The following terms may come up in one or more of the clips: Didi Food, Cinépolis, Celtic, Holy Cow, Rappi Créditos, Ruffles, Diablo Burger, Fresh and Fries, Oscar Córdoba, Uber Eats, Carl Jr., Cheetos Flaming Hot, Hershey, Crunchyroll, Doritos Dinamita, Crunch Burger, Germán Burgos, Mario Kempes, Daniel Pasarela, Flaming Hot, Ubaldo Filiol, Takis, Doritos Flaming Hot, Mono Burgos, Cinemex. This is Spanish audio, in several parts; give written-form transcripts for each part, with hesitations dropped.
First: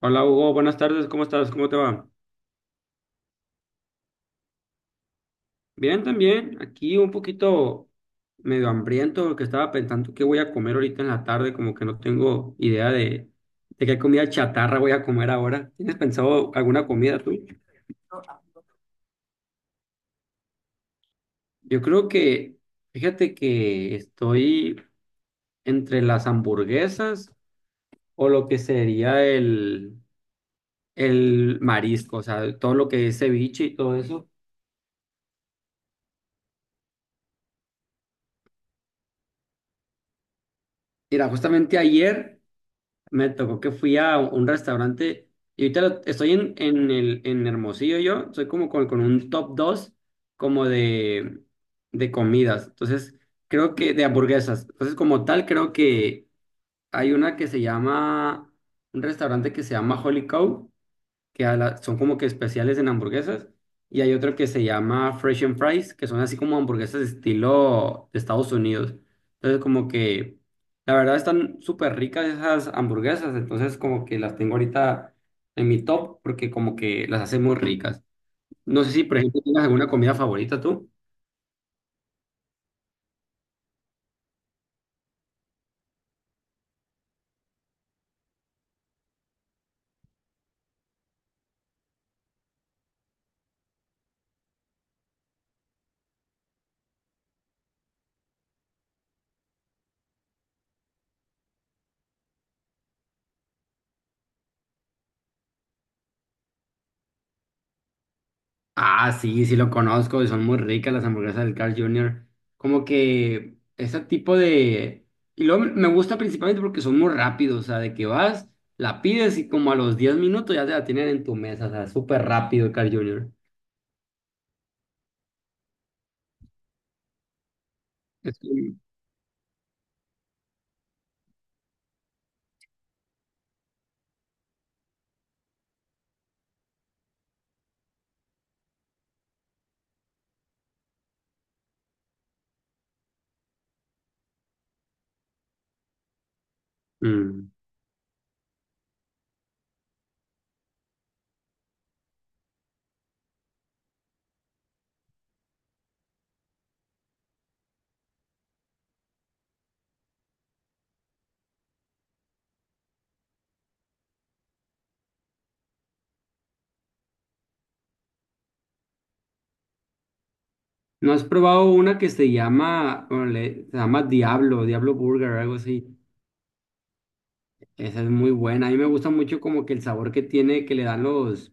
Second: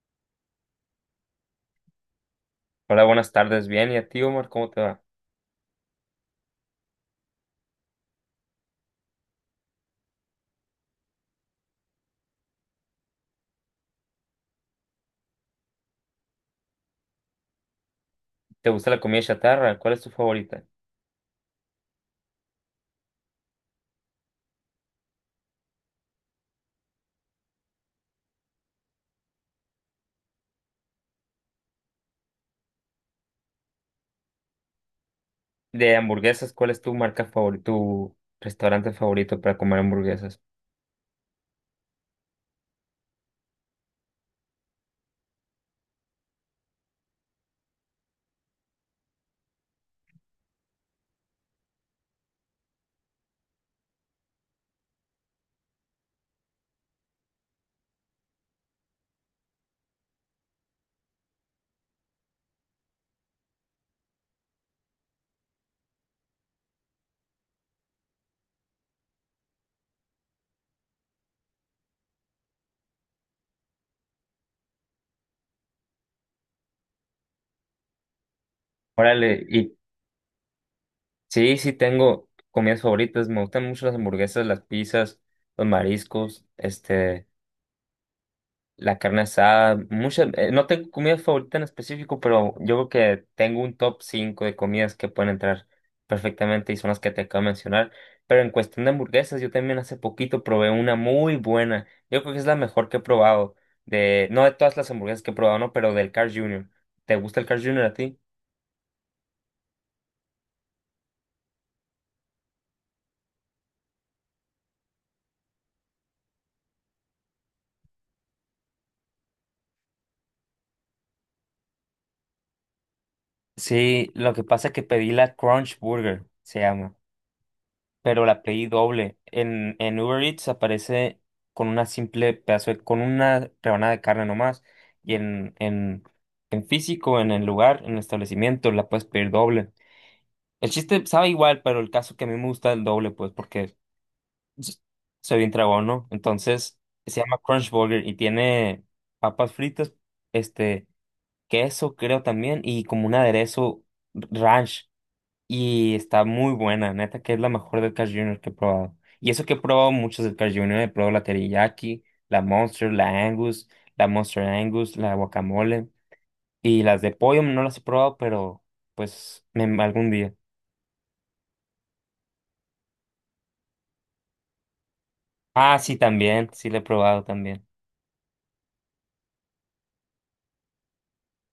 Hola Hugo, buenas tardes, ¿cómo estás? ¿Cómo te va? Hola, buenas tardes. Bien, ¿y a ti, Omar? ¿Cómo te va? Bien, también. Aquí un poquito medio hambriento porque estaba pensando qué voy a comer ahorita en la tarde, como que no tengo idea de qué comida chatarra voy a comer ahora. ¿Tienes pensado alguna comida tú? ¿Te gusta la comida chatarra? ¿Cuál es tu favorita? Yo creo que, fíjate que estoy entre las hamburguesas o lo que sería el marisco, o sea, todo lo que es ceviche y todo eso. De hamburguesas, ¿cuál es tu marca favorita, tu restaurante favorito para comer hamburguesas? Mira, justamente ayer. Me tocó que fui a un restaurante y ahorita estoy en Hermosillo yo, soy como con un top 2 como de comidas, entonces creo que de hamburguesas, entonces como tal creo que hay una que se llama, un restaurante que se llama Holy Cow que son como que especiales en hamburguesas, y hay otro que se llama Fresh and Fries, que son así como hamburguesas estilo de Estados Unidos. Entonces como que, la verdad están súper ricas esas hamburguesas, entonces como que las tengo ahorita en mi top porque como que las hace muy ricas. No sé si, por ejemplo, Órale, tienes y alguna comida favorita tú. sí, sí tengo comidas favoritas. Me gustan mucho las hamburguesas, las pizzas, los mariscos, la carne asada, muchas, no tengo comida favorita en específico, pero yo creo que tengo un top 5 de comidas que pueden entrar perfectamente y son las que te acabo de mencionar. Pero en cuestión de hamburguesas, yo también hace poquito probé una muy buena. Yo creo que es la mejor que he probado, no de todas las hamburguesas que he probado, no, pero del Carl Jr. ¿Te gusta el Carl Jr. a ti? Ah, sí, sí lo conozco, y son muy ricas las hamburguesas del Carl Jr. Como que ese tipo de... Y luego me gusta principalmente porque son muy rápidos, o sea, de que vas, la pides y como a los 10 minutos ya te la tienen en tu mesa, o sea, súper rápido el Carl Jr. Sí, lo que pasa es que pedí la Crunch Burger, se llama, pero Es la pedí que... doble. En Uber Eats aparece con una con una rebanada de carne nomás. Y en físico, en el lugar, en el establecimiento, la puedes pedir doble. El chiste sabe igual, pero el caso que a mí me gusta el doble, pues, porque s- soy bien tragón, ¿no? Entonces, se llama Mm. Crunch Burger y tiene papas fritas, este, queso, creo también, y como un aderezo ranch. Y está muy buena, neta, que es la mejor del Carl Jr. que he probado. Y eso que he probado muchos del Carl Jr. He probado la teriyaki, la Monster, la Angus, la Monster Angus, la guacamole. Y las de pollo no las he probado, pero pues algún día. ¿No has probado una que se llama, bueno, se llama Diablo, Diablo Burger, algo Ah, así? sí, también, sí la he probado también. Esa es muy buena, a mí me gusta mucho como que el sabor que tiene, que le dan los...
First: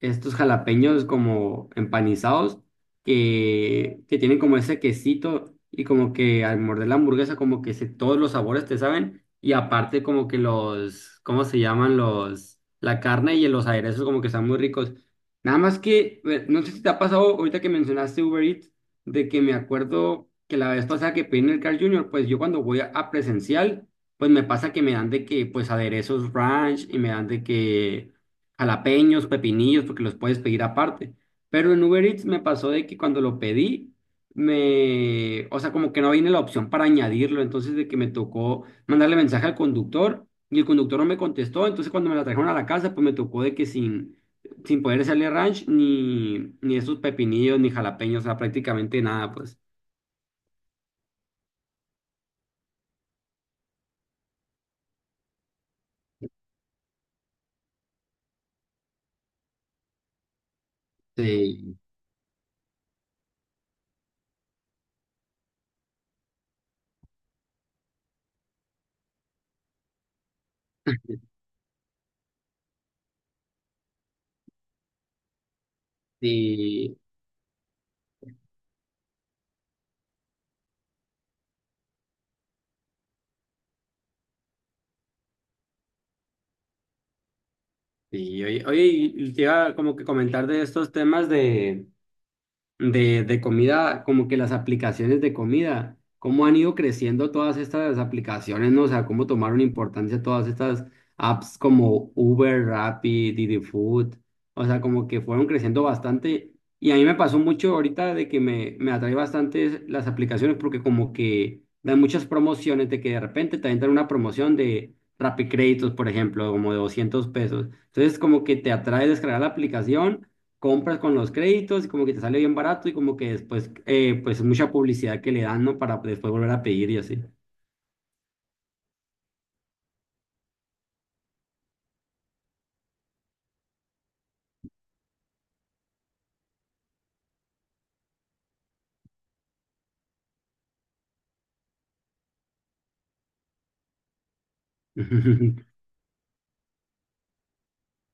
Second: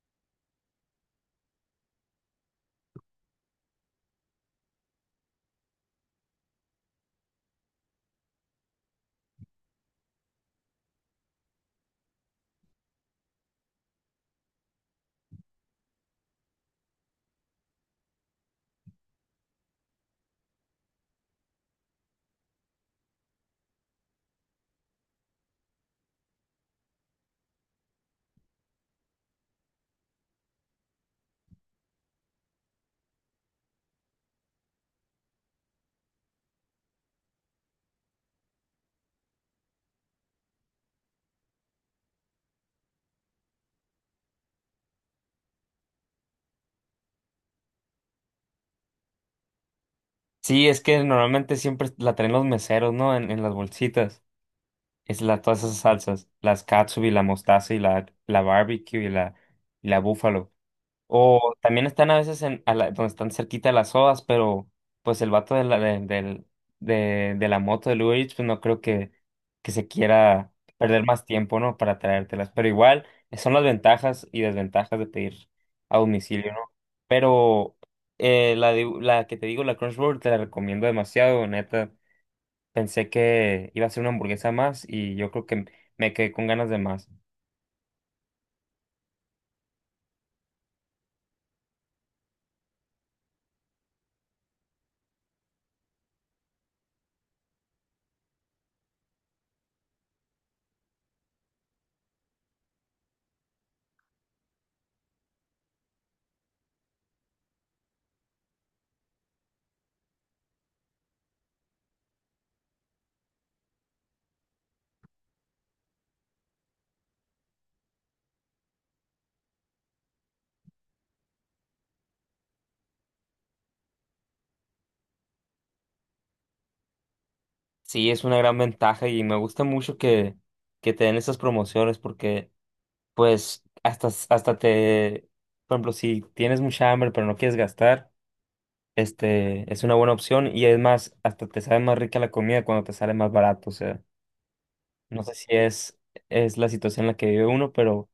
estos jalapeños como empanizados que tienen como ese quesito y como que al morder la hamburguesa como que se, todos los sabores te saben y aparte como que los, ¿cómo se llaman los? La carne y los aderezos como que están muy ricos. Nada más que, no sé si te ha pasado ahorita que mencionaste Uber Eats, de que me acuerdo que la vez pasada que pedí en el Carl Jr., pues yo cuando voy a presencial, pues me pasa que me dan de que pues aderezos ranch y me dan de que jalapeños, pepinillos, porque los puedes pedir aparte. Pero en Uber Eats me pasó de que cuando lo pedí, me, o sea, como que no viene la opción para añadirlo, entonces de que me tocó mandarle mensaje al conductor y el conductor no me contestó, entonces cuando me la trajeron a la casa, pues me tocó de que sin poder hacerle ranch ni esos pepinillos ni jalapeños, o sea, prácticamente nada, pues. Sí, es que normalmente siempre la traen los meseros, ¿no? En las bolsitas. Es la, todas esas salsas, las katsubi, la mostaza y la barbecue y y la búfalo. O Sí, también están a veces donde están cerquita de las sodas, pero pues el vato de la moto de Uber Eats, pues no creo que se quiera perder más tiempo, ¿no? Para traértelas. Pero igual, son las ventajas y desventajas de pedir a domicilio, ¿no? sí, Pero la que te digo, la Crunchyroll, te la recomiendo demasiado, neta. Pensé que iba a ser una hamburguesa más y yo creo que me quedé con ganas de más. sí. Oye, oye, y te iba como que comentar de estos temas de de comida, como que las aplicaciones de comida, cómo han ido creciendo todas estas aplicaciones, ¿no? O sea, cómo tomaron importancia todas estas apps como Uber, Rappi, Didi Food, o sea, como que fueron creciendo bastante. Y a mí me pasó mucho ahorita de que me atrae bastante las aplicaciones porque como que dan muchas promociones de que de repente te dan una promoción de Rappi Créditos, por ejemplo, como de 200 pesos. Entonces como que te atrae descargar la aplicación, compras con los créditos y como que te sale bien barato y como que después, pues mucha publicidad que le dan, ¿no? Para después volver a pedir y así. Sí, es una gran ventaja y me gusta mucho que te den esas promociones porque, pues, hasta por ejemplo, si tienes mucha hambre pero no quieres gastar, es una buena opción y es más, hasta te sabe más rica la comida cuando te sale más barato. O sea, no sé si es la situación en la que vive uno, pero,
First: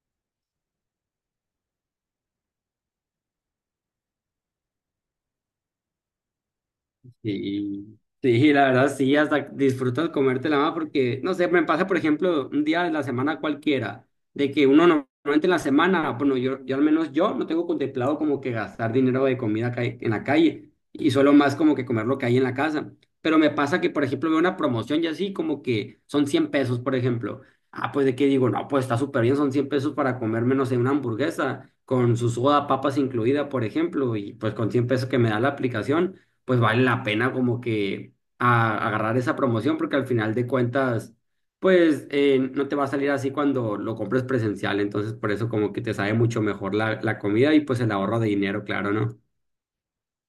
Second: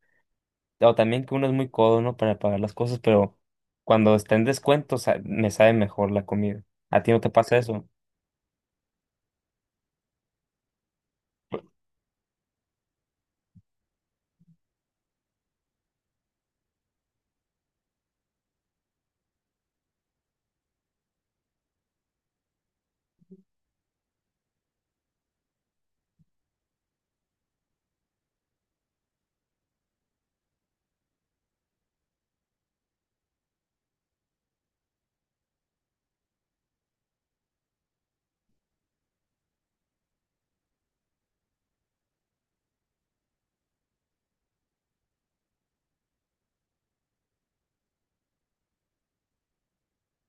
o también que uno es muy codo, ¿no? Para pagar las cosas, pero cuando está en descuento, me sabe mejor la comida. ¿A ti no te pasa eso? Sí, sí, la verdad sí, hasta disfrutas comértela más porque, no sé, me pasa, por ejemplo, un día de la semana cualquiera, de que uno no- normalmente en la semana, ah, bueno, yo al menos yo no tengo contemplado como que gastar dinero de comida acá en la calle y solo más como que comer lo que hay en la casa. Pero me pasa que, por ejemplo, veo una promoción y así como que son 100 pesos, por ejemplo. Ah, pues de qué digo, no, pues está súper bien, son 100 pesos para comerme, no sé, una hamburguesa con su soda, papas incluida, por ejemplo, y pues con 100 pesos que me da la aplicación pues vale la pena como que agarrar esa promoción porque al final de cuentas, pues no te va a salir así cuando lo compres presencial, entonces por eso como que te sabe mucho mejor la comida y pues el ahorro de dinero, claro, ¿no?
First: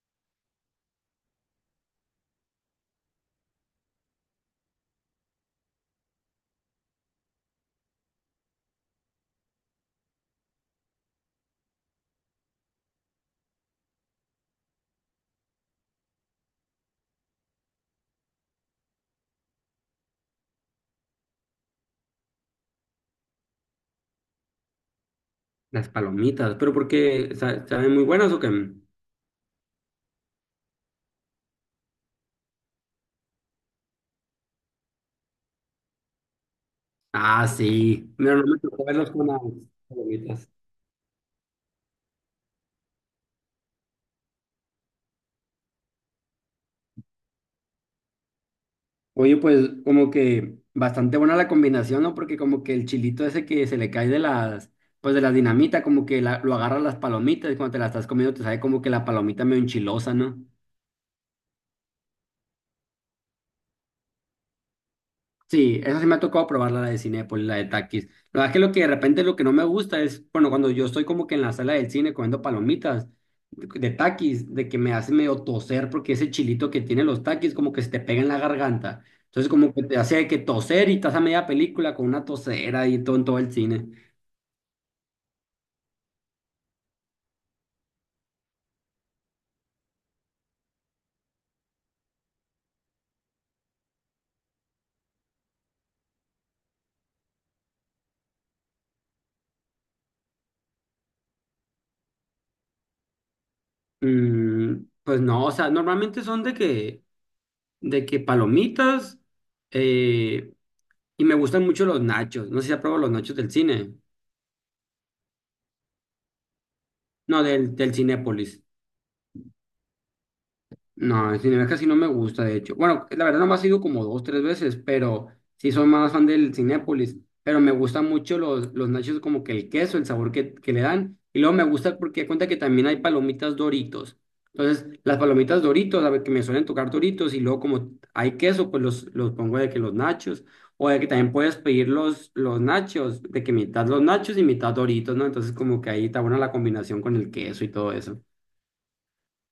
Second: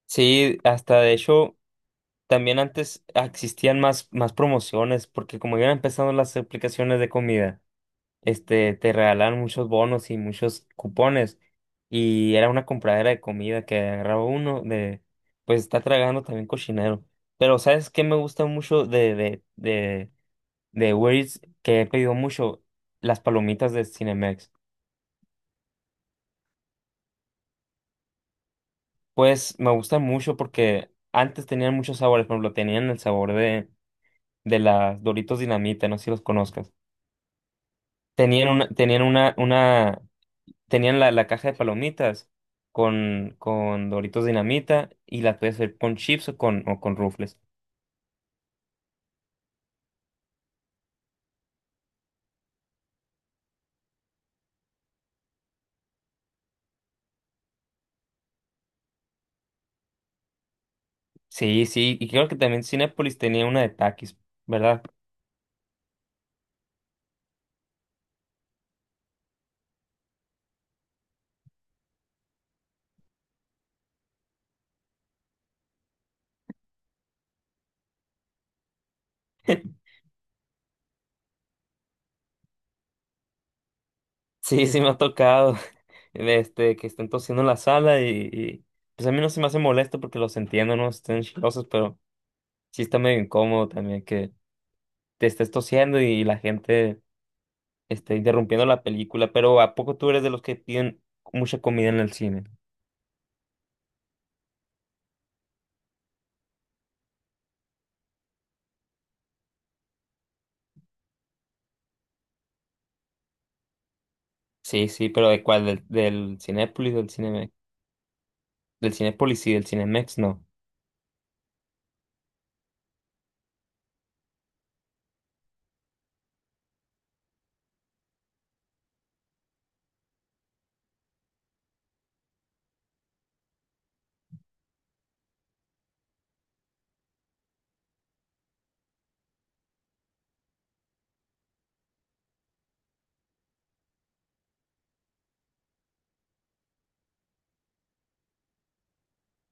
Sí, hasta de hecho. También antes existían más promociones, porque como iban empezando las aplicaciones de comida, te regalaban muchos bonos y muchos cupones. Y era una compradera de comida que agarraba uno pues está tragando también cochinero. Pero ¿sabes qué me gusta mucho de Uber Eats, que he pedido mucho? Las palomitas de Cinemex. Las palomitas, pero ¿porque saben muy buenas o qué? Pues me gustan mucho porque antes tenían muchos sabores, por ejemplo, tenían el sabor de las Doritos Dinamita, no sé si los conozcas. Ah, sí, pero Tenían no me una, tocó tenían verlos con una, las una, palomitas. tenían la caja de palomitas con Doritos Dinamita y la podías hacer con chips o con Ruffles. Oye, pues como que bastante buena la combinación, ¿no? Porque como que el chilito ese que se le cae de las, pues de la dinamita, como que lo agarra las palomitas y cuando te la estás comiendo te sabe como que la palomita medio enchilosa, ¿no? Sí, sí, y creo que también Cinépolis tenía una de Takis, ¿verdad? Sí, esa sí me ha tocado probarla, la de Cinépolis, la de Takis. La verdad es que lo que de repente lo que no me gusta es, bueno, cuando yo estoy como que en la sala del cine comiendo palomitas de Takis, de que me hace medio toser porque ese chilito que tiene los Takis como que se te pega en la garganta. Entonces como que te hace que toser y estás a media película con una tosera y todo en todo el cine. Sí, sí me ha tocado, que estén tosiendo en la sala y, pues a mí no se me hace molesto porque los entiendo, no estén chilosos, pero sí está medio incómodo también que te estés tosiendo y, la gente esté interrumpiendo la película, pero ¿a poco tú eres de los que piden mucha comida en el cine? Mm, pues no, o sea, normalmente son de que palomitas eh, y me gustan mucho los nachos. No sé si apruebo los nachos del cine. Sí, sí, pero ¿de cuál? ¿Del Cinépolis, del No, Cinemex? Del Cinépolis. Del Cinépolis y del Cinemex, no. No, el cine casi no me gusta, de hecho. Bueno, la verdad nomás he ido como dos, tres veces, pero sí soy más fan del Cinépolis. Pero me gustan mucho los nachos, como que el queso, el sabor que le dan. Y luego me gusta porque cuenta que también hay palomitas Doritos. Entonces, las palomitas Doritos, a ver, que me suelen tocar Doritos, y luego como hay queso, pues los pongo de que los nachos. O de que también puedes pedir los nachos, de que mitad los nachos y mitad Doritos, ¿no? Entonces, como que ahí está buena la combinación con el queso y todo eso.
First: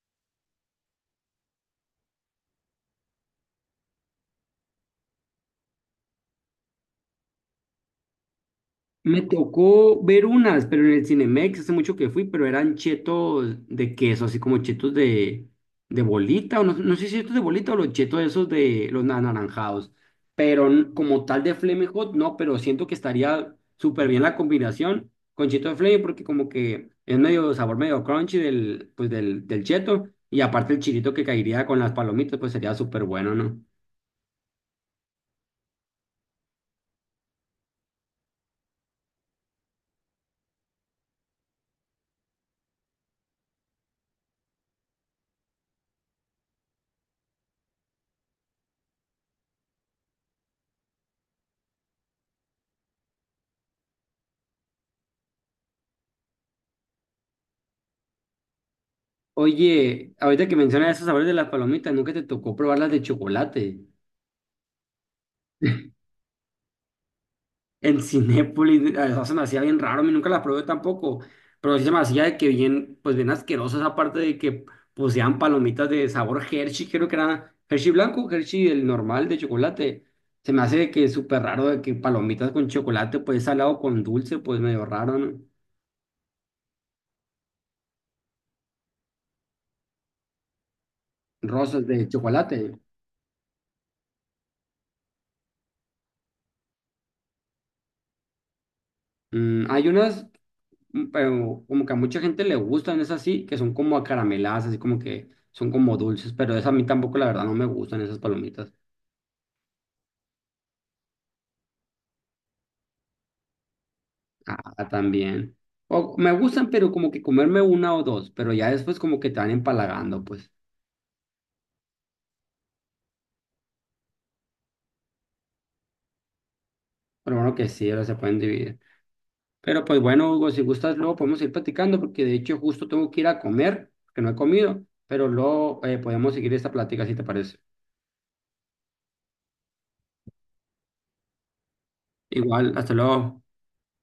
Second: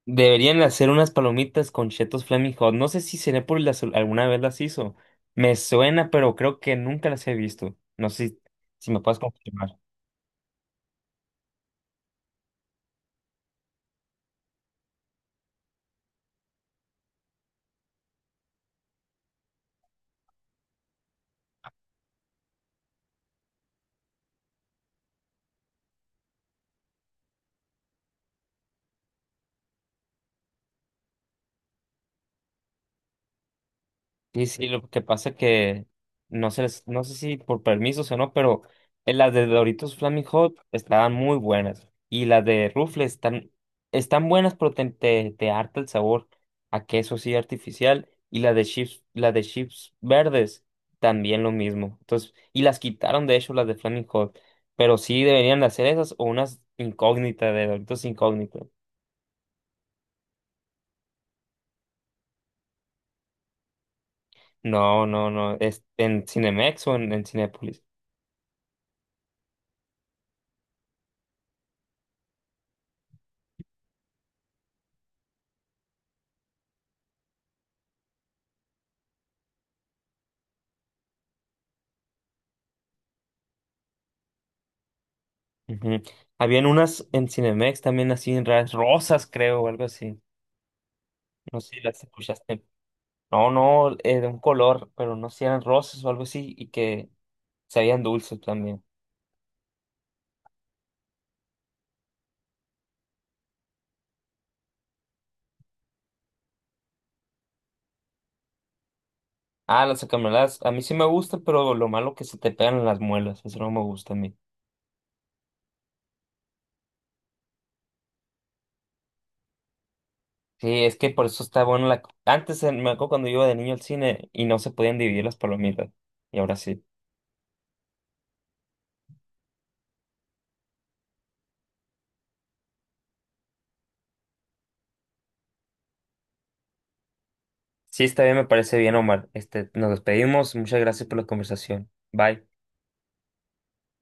Deberían hacer unas palomitas con Cheetos Flaming Hot. No sé si Cinépolis alguna vez las hizo. Me suena, pero creo que nunca las he visto. No sé si me puedes Me confirmar. tocó ver unas, pero en el Cinemex hace mucho que fui, pero eran chetos de queso, así como chetos de bolita, o no, no sé si chetos de bolita o los chetos esos de los anaranjados, pero como tal de Flaming Hot, no, pero siento que estaría súper bien la combinación con cheto de Flaming porque como que es medio sabor medio crunchy del, pues del cheto y aparte el chilito que caería con las palomitas, pues sería súper bueno, ¿no? Y sí, lo que pasa que no sé si por permisos o no, pero las de Doritos Flaming Hot estaban muy buenas. Y las de Ruffles están buenas, pero te harta el sabor a queso sí artificial. Y las de chips verdes también lo mismo. Entonces, y las quitaron de hecho las de Flaming Hot. Pero sí deberían de hacer esas o unas incógnitas de Doritos incógnitas. Oye, ahorita que mencionas esos sabores de las palomitas, ¿nunca te tocó probar las de chocolate? No, no, no. Es en Cinemex o en Cinépolis. En Cinépolis, a veces se me hacía bien raro, a mí nunca la probé tampoco, pero sí se me hacía de que bien, pues bien asquerosa esa parte de que poseían palomitas de sabor Hershey, creo que era Hershey blanco, Hershey el normal de chocolate. Se me hace de que súper raro de que palomitas con chocolate, pues salado con dulce, pues medio raro, ¿no? Ujú. Habían unas en Cinemex también así en raras, rosas creo o algo así. No sé si Rosas las de chocolate. escuchaste. No, no, de un color, pero no sé si eran rosas o algo así y que sabían dulces también. Mm, hay unas, mm, pero como que a mucha gente le gustan, es así, que son como acarameladas, así como que son como dulces, pero esa a mí tampoco, la verdad, no me gustan esas palomitas. Ah, las acameladas, a mí sí me gustan, pero lo malo que se te pegan en las muelas, eso no me gusta a mí. Ah, también. O, me gustan, pero como que comerme una o dos, pero ya después como que te van empalagando, pues. Sí, es que por eso está bueno la. Antes, me acuerdo cuando yo iba de niño al cine y no se podían dividir las palomitas. Y ahora sí. Pero bueno que sí, ahora se pueden dividir. Pero pues bueno, Hugo, si gustas, luego podemos ir platicando, porque de hecho justo tengo que ir a comer, que no he comido, pero luego podemos seguir esta plática si te parece. Sí, está bien, me parece bien, Omar. Nos despedimos. Muchas gracias por la conversación. Bye. Igual, hasta luego.